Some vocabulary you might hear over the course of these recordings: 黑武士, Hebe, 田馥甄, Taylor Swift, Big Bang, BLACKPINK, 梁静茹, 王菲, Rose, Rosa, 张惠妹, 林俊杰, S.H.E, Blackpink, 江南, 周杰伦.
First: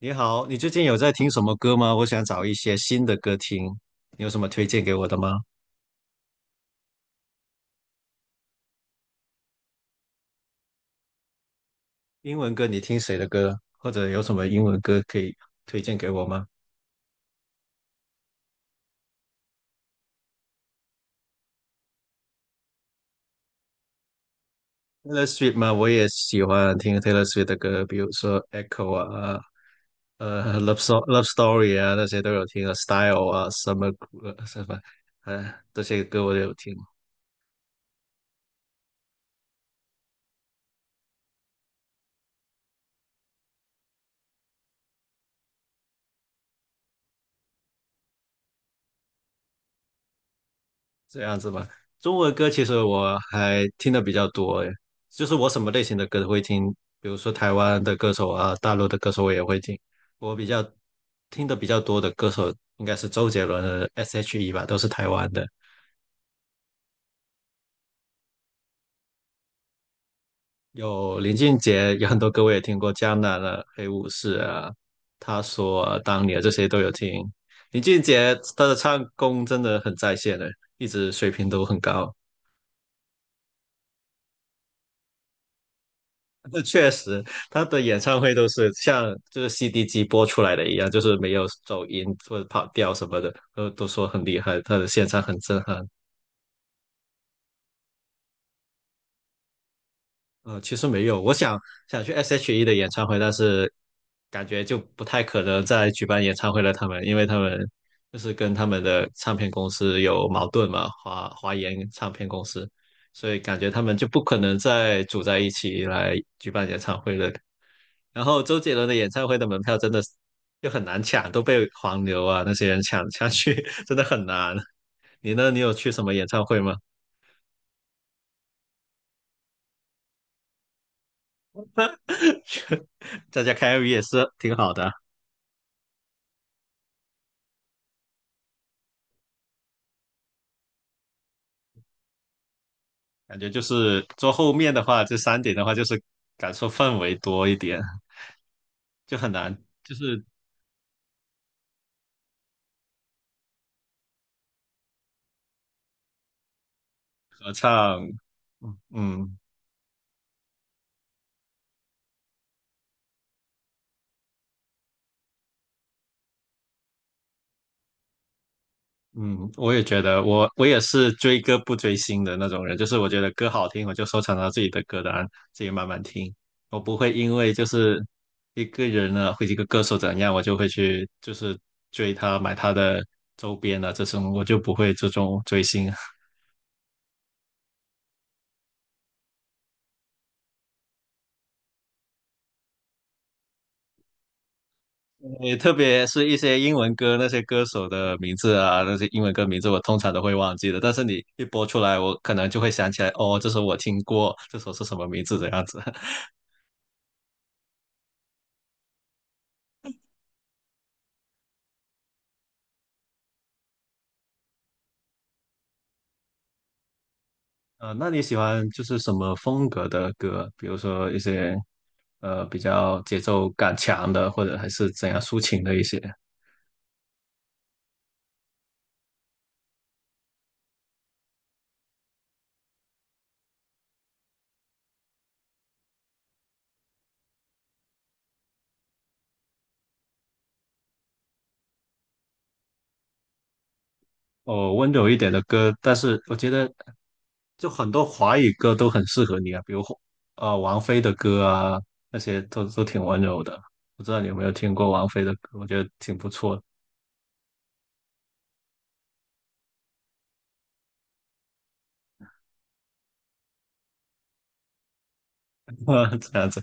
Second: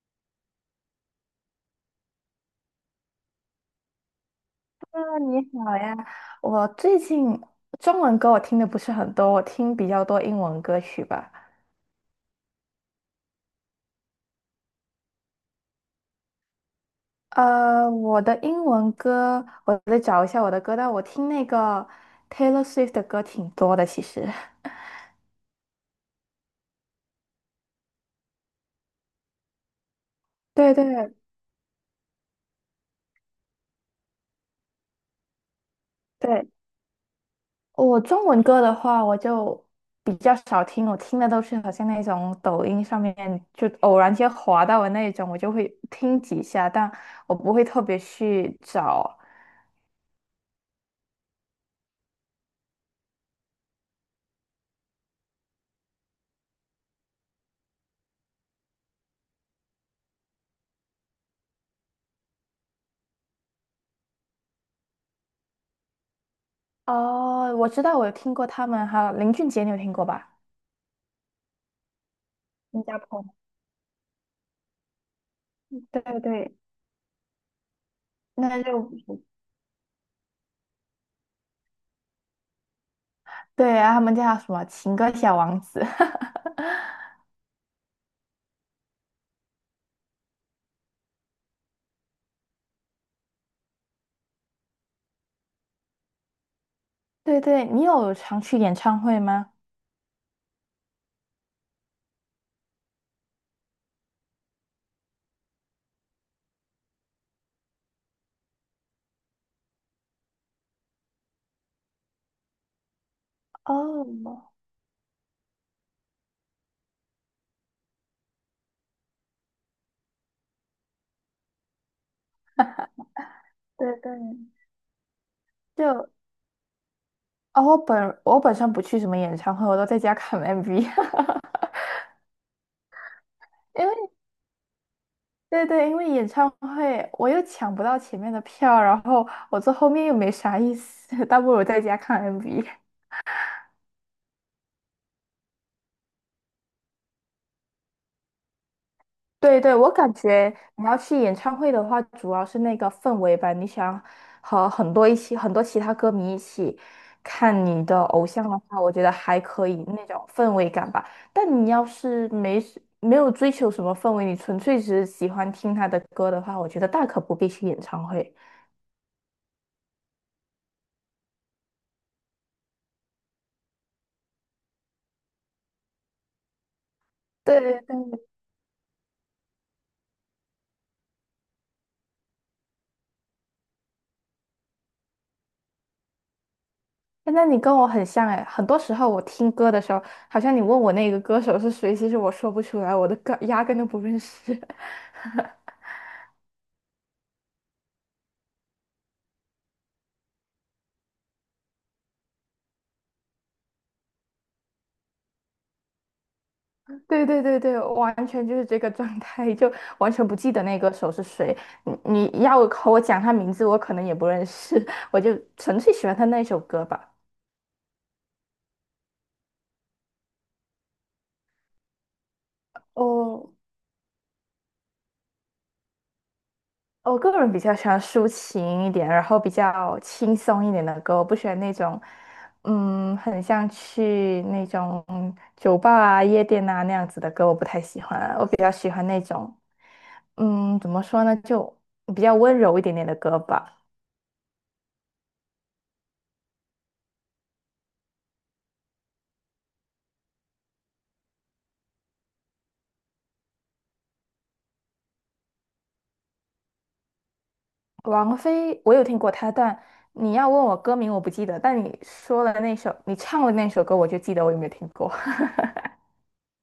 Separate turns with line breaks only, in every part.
你好，你最近有在听什么歌吗？我想找一些新的歌听，你有什么推荐给我的
啊，
吗？
你好呀！我最近中文歌我听的不是很多，我听比较多英文歌曲吧。
英文歌你听谁的歌？或者有什么英文歌可以推荐给我吗
我的英文歌，我得找一下我的歌单。我听那个 Taylor Swift 的歌挺多的，其实。
？Taylor Swift 吗？我也喜欢听 Taylor Swift 的歌，比如说《Echo》啊，
对
《Love So
对
Love Story》啊，那些都有听啊，《Style》啊，《Summer》呃什么，呃，这些歌我都
对，
有听。
我中文歌的话，我就比较少听，我听的都是好像那种抖音上面就偶然间滑到的那种，我就会听几下，但我不会特别去找。
这样子吧，中文歌其实我还听的比较多，诶，就是我什么类型的歌都会听，比如说台湾的歌手啊，大陆的歌手我也会听。我比较听的比较多的歌手应该是周杰伦的 S.H.E 吧，都是台湾的。
哦，我知道，我有听过他们，还有林俊杰，你有听过吧？
有林俊杰，有很多歌我也听
新
过，
加
《江
坡。
南》啊，《黑武士》啊，他说、啊、
对对
当年啊这
对，
些都有听。林俊杰
那
他的
就不
唱
是。
功真的很在线的，一直水平都很高。
对，然后他们叫什么情歌小王子？
这确实，他的演唱会都是像就是 CD 机播出来的一样，就是没有走音或者跑调什么的，都说很厉害，他的现场很震撼。
对对，你有常去演唱会吗？
其实没有，我想去 S.H.E 的演唱会，但是感觉就不太可能再举办演唱会了。因为他们就是跟他们的唱片公司有矛盾嘛，华研唱片公司，所以感觉他们
哦，
就不可能再组在一起来举办演唱会了。然后周杰伦的演唱会的门票真的是就很难抢，都被黄牛啊那些人抢去，真
对
的
对，
很难。你呢？你有去什
就
么演唱会吗？
哦，我本身不去什么演唱会，我都在家看 MV。
在家开
因
MV 也
为
是挺好的啊，
对对，因为演唱会我又抢不到前面的票，然后我坐后面又没啥意思，倒不如在家看 MV。
感觉就是坐后面的话，这三点的话就是感受氛围多一点，就很
对
难，
对，我
就
感
是
觉你要去演唱会的话，主要是那个氛围吧。你想和很多一起，很多其他歌迷一起
合
看你的
唱，
偶像的话，我觉得
嗯，
还可以那种氛围感吧。但你要是没事没有追求什么氛围，你纯粹只是喜欢听他的歌的话，我觉得大可不必去演唱会。
嗯，我也觉得我也是追歌不追星的那种人，就是我觉得歌好听，我就收藏到自己的歌单，自己慢慢听。我不会因为
对
就
对
是
对，
一个人呢，或者一个歌手怎样，我就会去就是追他，买他的周边啊，这种我就不会这种追星啊。
诶那你跟我很像哎，很多时候我听歌的时候，好像你问我那个歌手是谁，其实我说不出来，我的歌压根都不认识。
也特别是一些英文歌，那些歌手的名字啊，那些英文歌名字我通常都会忘记的。但是你一播出来，我可能就会想起来，哦，这首我听过，这首是什么名字这样子。
对对对对，完全就是这个状态，就完全不记得那个手是谁。你要和我讲他名字，我可能也不认识，我就纯粹喜欢他那首歌吧。
那你喜欢就是什么风格的歌？比如说一些比较节奏
哦，
感强的，或者还是怎样抒情的一些，
我个人比较喜欢抒情一点，然后比较轻松一点的歌，我不喜欢那种，很像去那种酒吧啊、夜店啊那样子的歌，我不太喜欢啊。我比较喜欢那种，怎么说呢，就比较温柔一点点的歌吧。
哦，温柔一点的歌。但是我觉得就很多华语歌都很适合你啊，比如王菲的歌啊，那些都挺温柔的。不知道你有没有听过王菲的歌？我觉得挺不错的，
王菲，我有听过她，但你要问我歌名，我不记得。但你说了那首，你唱了那首歌，我就记得我有没有听过。
这样子。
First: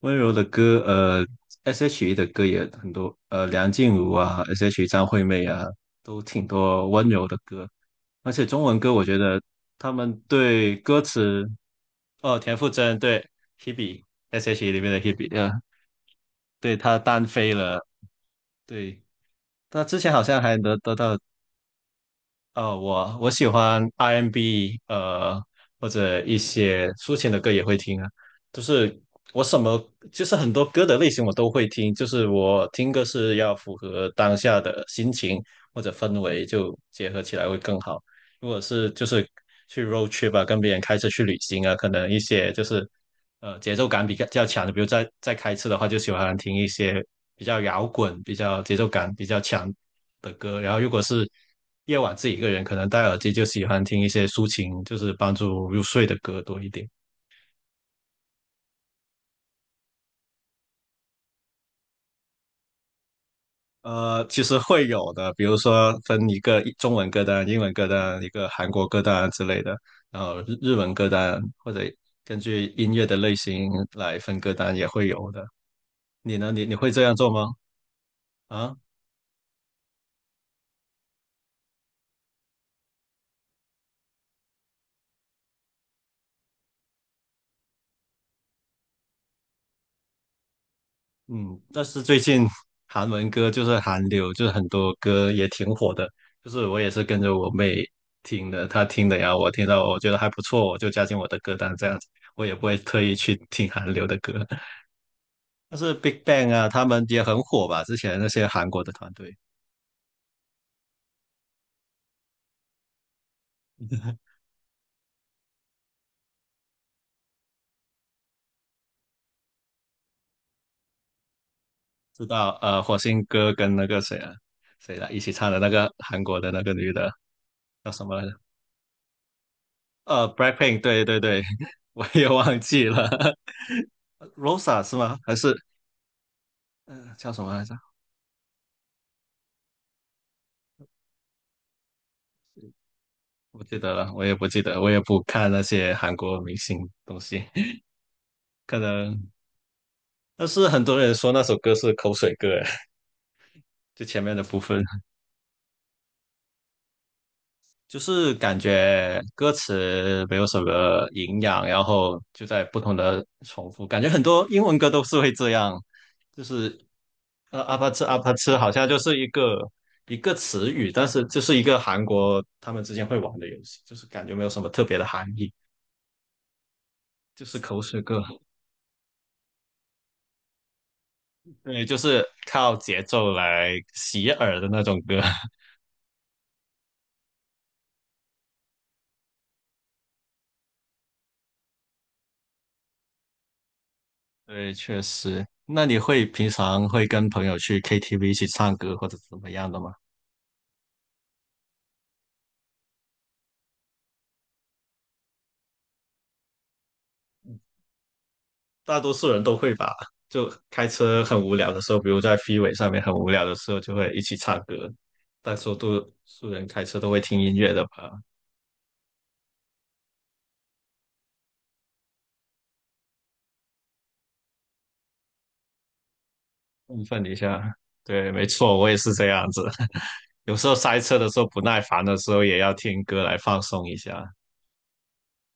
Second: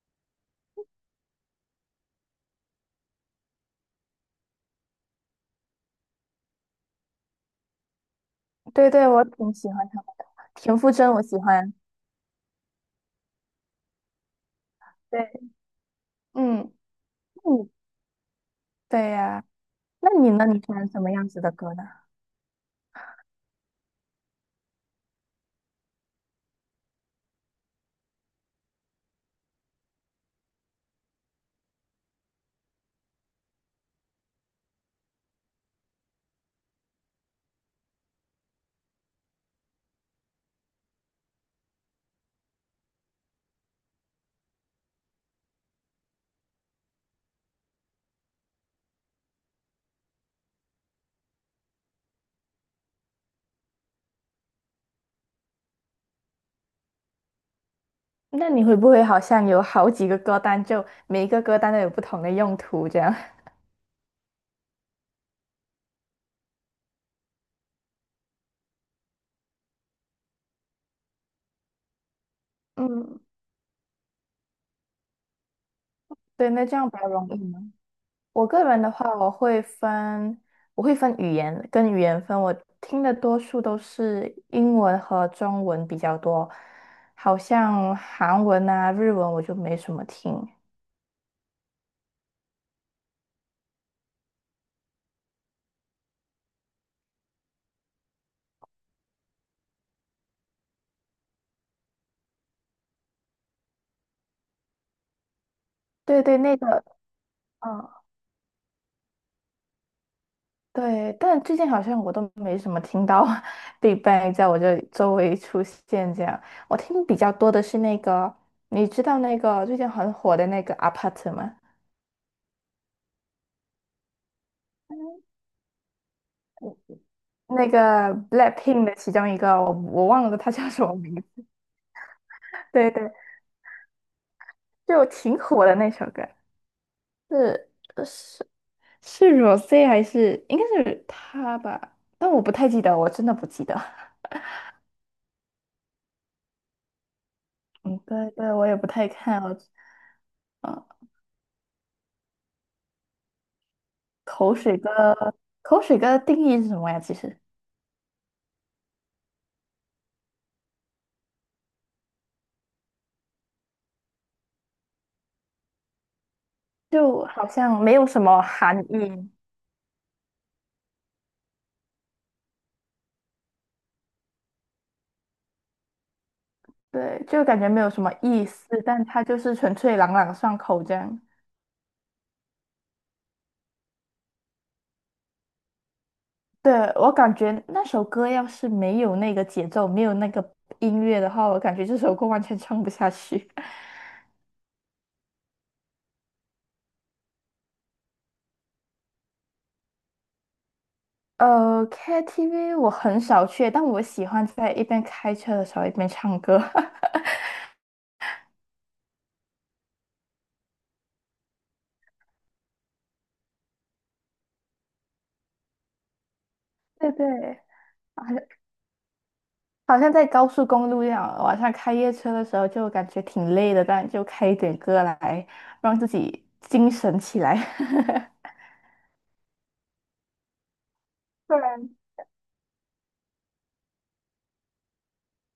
温柔的歌，S.H.E 的歌也很多，梁静茹啊，S.H.E 张惠妹啊，都挺多温柔的歌。而且中文
对
歌，我
对，
觉
我
得
挺喜欢
他
她的，
们
田
对
馥
歌
甄我喜
词，
欢。
哦，田馥甄对 Hebe，S.H.E 里面的
对。
Hebe，
嗯，
对她单
那
飞
你
了，对，
对呀、
她之
那
前好
你
像
呢？
还
你喜
得
欢
得
什么
到
样子的歌呢？
。我喜欢 R&B，或者一些抒情的歌也会听啊。就是我什么，就是很多歌的类型我都会听。就是我听歌是要符合当下的心情或者氛围，就结合起来会更好。如果是就是去 road trip 啊，跟别人开车去旅行啊，可能一些就是节奏感比较强的，比如在开车的话，就喜欢听一些比较摇滚、比较节奏感比较强的歌，然后如果是夜晚自己一个人，可能戴耳机就喜欢听一些抒情，就是帮助入睡的歌多一点。
那你会不会好像有好几个歌单，就每一个歌单都有不同的用途这样？
其实会有的，比如说分一个中文歌单、英文歌单、一个韩国歌单之类的，然后日文歌单，或者根据 音乐的
嗯，
类型来分歌单也会有的。你
对，
呢？你
那
你
这样
会
比
这
较
样
容
做
易
吗？
吗？我个
啊？
人的话，我会分语言跟语言分。我听的多数都是英文和中文比较多，好像韩文啊、日文我就没什么听。
嗯，但是最近 韩文歌就是韩流，就是很多歌也挺火的，就是我也是跟着我妹听的，她听的呀，我听到我觉得还不错，我就加进我的歌单这样子，我也不会特意去听韩流的歌。但是 Big
对对，
Bang
那
啊，
个，
他们也很火吧？
嗯，
之前那些韩国的团队，
对，但最近好像我都没什么听到 Big Bang 在我这里周围出现这样。我听比较多的是那个，你知道那个最近很火的那个 Apart 吗？
知道火星哥跟那个谁啊谁来一起唱的那个韩国的那个女的
那
叫什
个
么来着？
Blackpink 的其中一个，我忘了他叫
BLACKPINK，
什么
对
名
对对，
字。
我也忘记
对
了
对，
，Rosa 是
就
吗？还
挺
是
火的那首歌，
嗯、呃叫什么？来
是
着？
呃是是 Rose 还是应该是他吧？但我不太记得，我真的不
不
记得。
记得了，我也不记得，我也不看那些韩国明星东西，
嗯，对对，我也
可
不太
能。
看哦。
但是很
嗯，
多人说那首歌是口水歌，就前面的
口
部
水
分，
歌，口水歌的定义是什么呀？其实
就是感觉歌词没有什么营养，然后就在不同的重复，感觉很多英文歌都是会这样，就是
就好
阿
像
帕
没
吃
有
阿
什
帕
么
吃，好
含
像就是一
义，
个一个词语，但是就是一个韩国他们之间会玩的游戏，就是感觉没有什么特别的含义，
对，
就
就
是
感觉
口
没有
水
什么
歌。
意思，但它就是纯粹朗朗上口这样。
对，就是靠节奏来洗耳的那种歌。
对，我感觉那首歌要是没有那个节奏，没有那个音乐的话，我感觉这首歌完全唱不下去。
对，确实。那你会平常会跟朋友去 KTV 一起唱歌或者怎么样的吗？
呃，KTV 我很少去，但我喜欢在一边开车的时候一边唱歌。
大多数人都会吧，就开车很无聊的时候，比如在 FRE 上面很无聊的时候，就会一起唱歌。大多数人开车都
对
会听音
对，
乐的吧，
好像好像在高速公路一样，晚上开夜车的时候就感觉挺累的，但就开一点歌来让自己精
振
神
奋一
起来。
下。对，没错，我也是这样子。有时候塞车的时候
不
不耐
然，
烦的时候，也要听歌来放松一下。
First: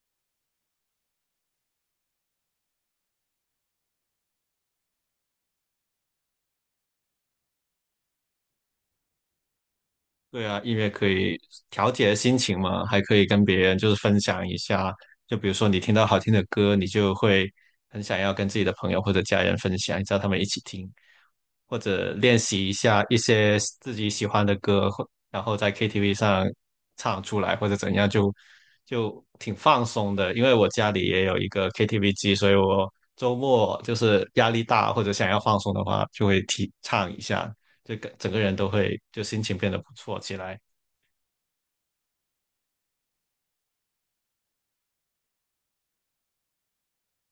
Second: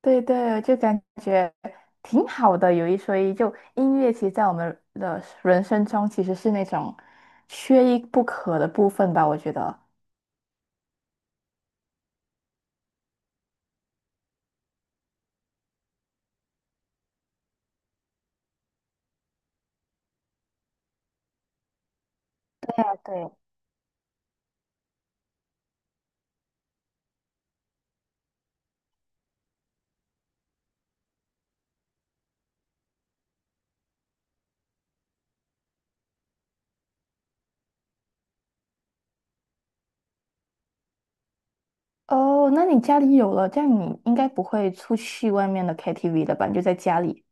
对对，就感觉挺好的。有一说一，就音乐其实在我们的人生中其实是那种缺一不可的部分吧，我觉得。
对啊，音乐可以调节心情嘛，还可以跟别人就是分享一下。就比如说你听到好听的歌，你就会很想要跟自己的朋友或者家人分享，叫他们一起听，或者练习一
啊
下一
对，
些自己喜欢的歌，或然后在 KTV 上唱出来或者怎样，就挺放松的。因为我家里也有一个 KTV 机，所以我周末就是压力大或者想要放松的话，就会提唱一下。就个整个人都会就心情变得不错起来。
哦，那你家里有了，这样你应该不会出去外面的 KTV 了吧？你就在家里。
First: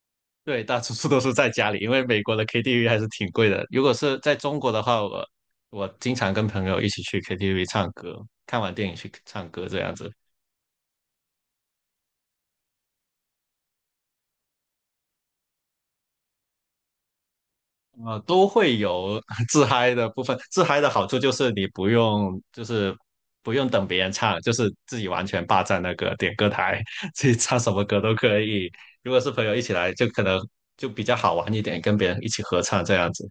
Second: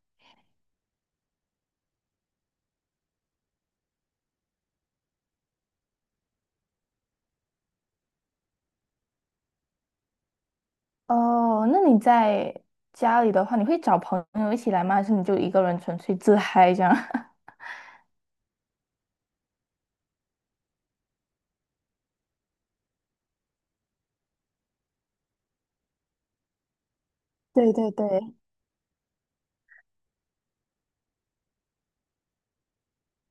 对，大多数都是在家里，因为美国的 KTV 还是挺贵的。如果是在中国的话，我经常跟朋友一起去 KTV 唱歌，看完电影去唱歌这样子，
哦，那你在家里的话，你会找朋友一起来吗？还是你就一个人纯粹自嗨这样？
啊，都会有 自嗨的部分。自嗨的好处就是你不用就是不用等别人唱，就是自己完全霸占那个点歌台，自己唱什
对
么
对
歌都
对，
可以。如果是朋友一起来，就可能就比较好玩一点，跟别人一起合唱这样子。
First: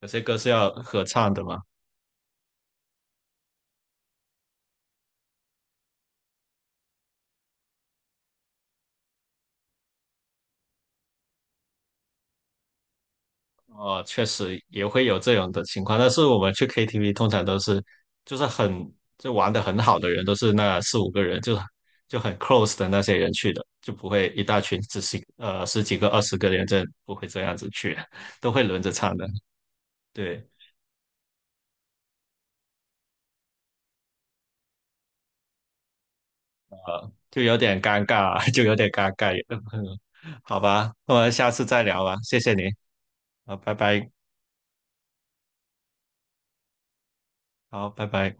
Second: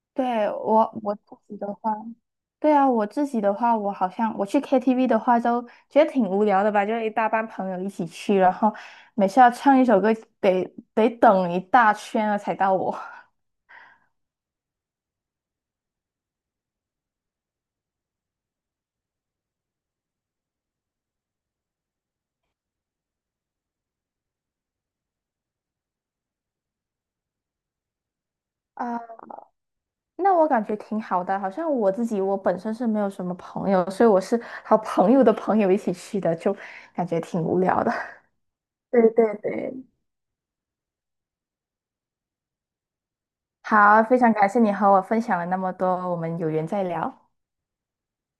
有些歌是
对，
要
我
合
我自
唱的
己
嘛，
的话，对啊，我自己的话，我好像我去 KTV 的话，都觉得挺无聊的吧，就一大班朋友一起去，然后每次要唱一首歌，得得等一大圈了才到我。
哦，确实也会有这种的情况。但是我们去 KTV 通常都是，就是很，就玩的很好的人，都是那四五个人，就很 close 的那些人去的，就不会一大群只是十几个、20个人，这不会这样子去，都会轮着唱
啊。
的。
那
对，
我感觉挺好的，好像我自己我本身是没有什么朋友，所以我是好朋友的朋友一起去的，就感觉挺
就有
无
点
聊的。
尴尬，就有点
对
尴尬。
对对，
好吧，那我们下次再聊吧，谢谢您，好，拜
好，
拜，
非常感谢你和我分享了那么多，我们有缘再聊。
好，拜拜。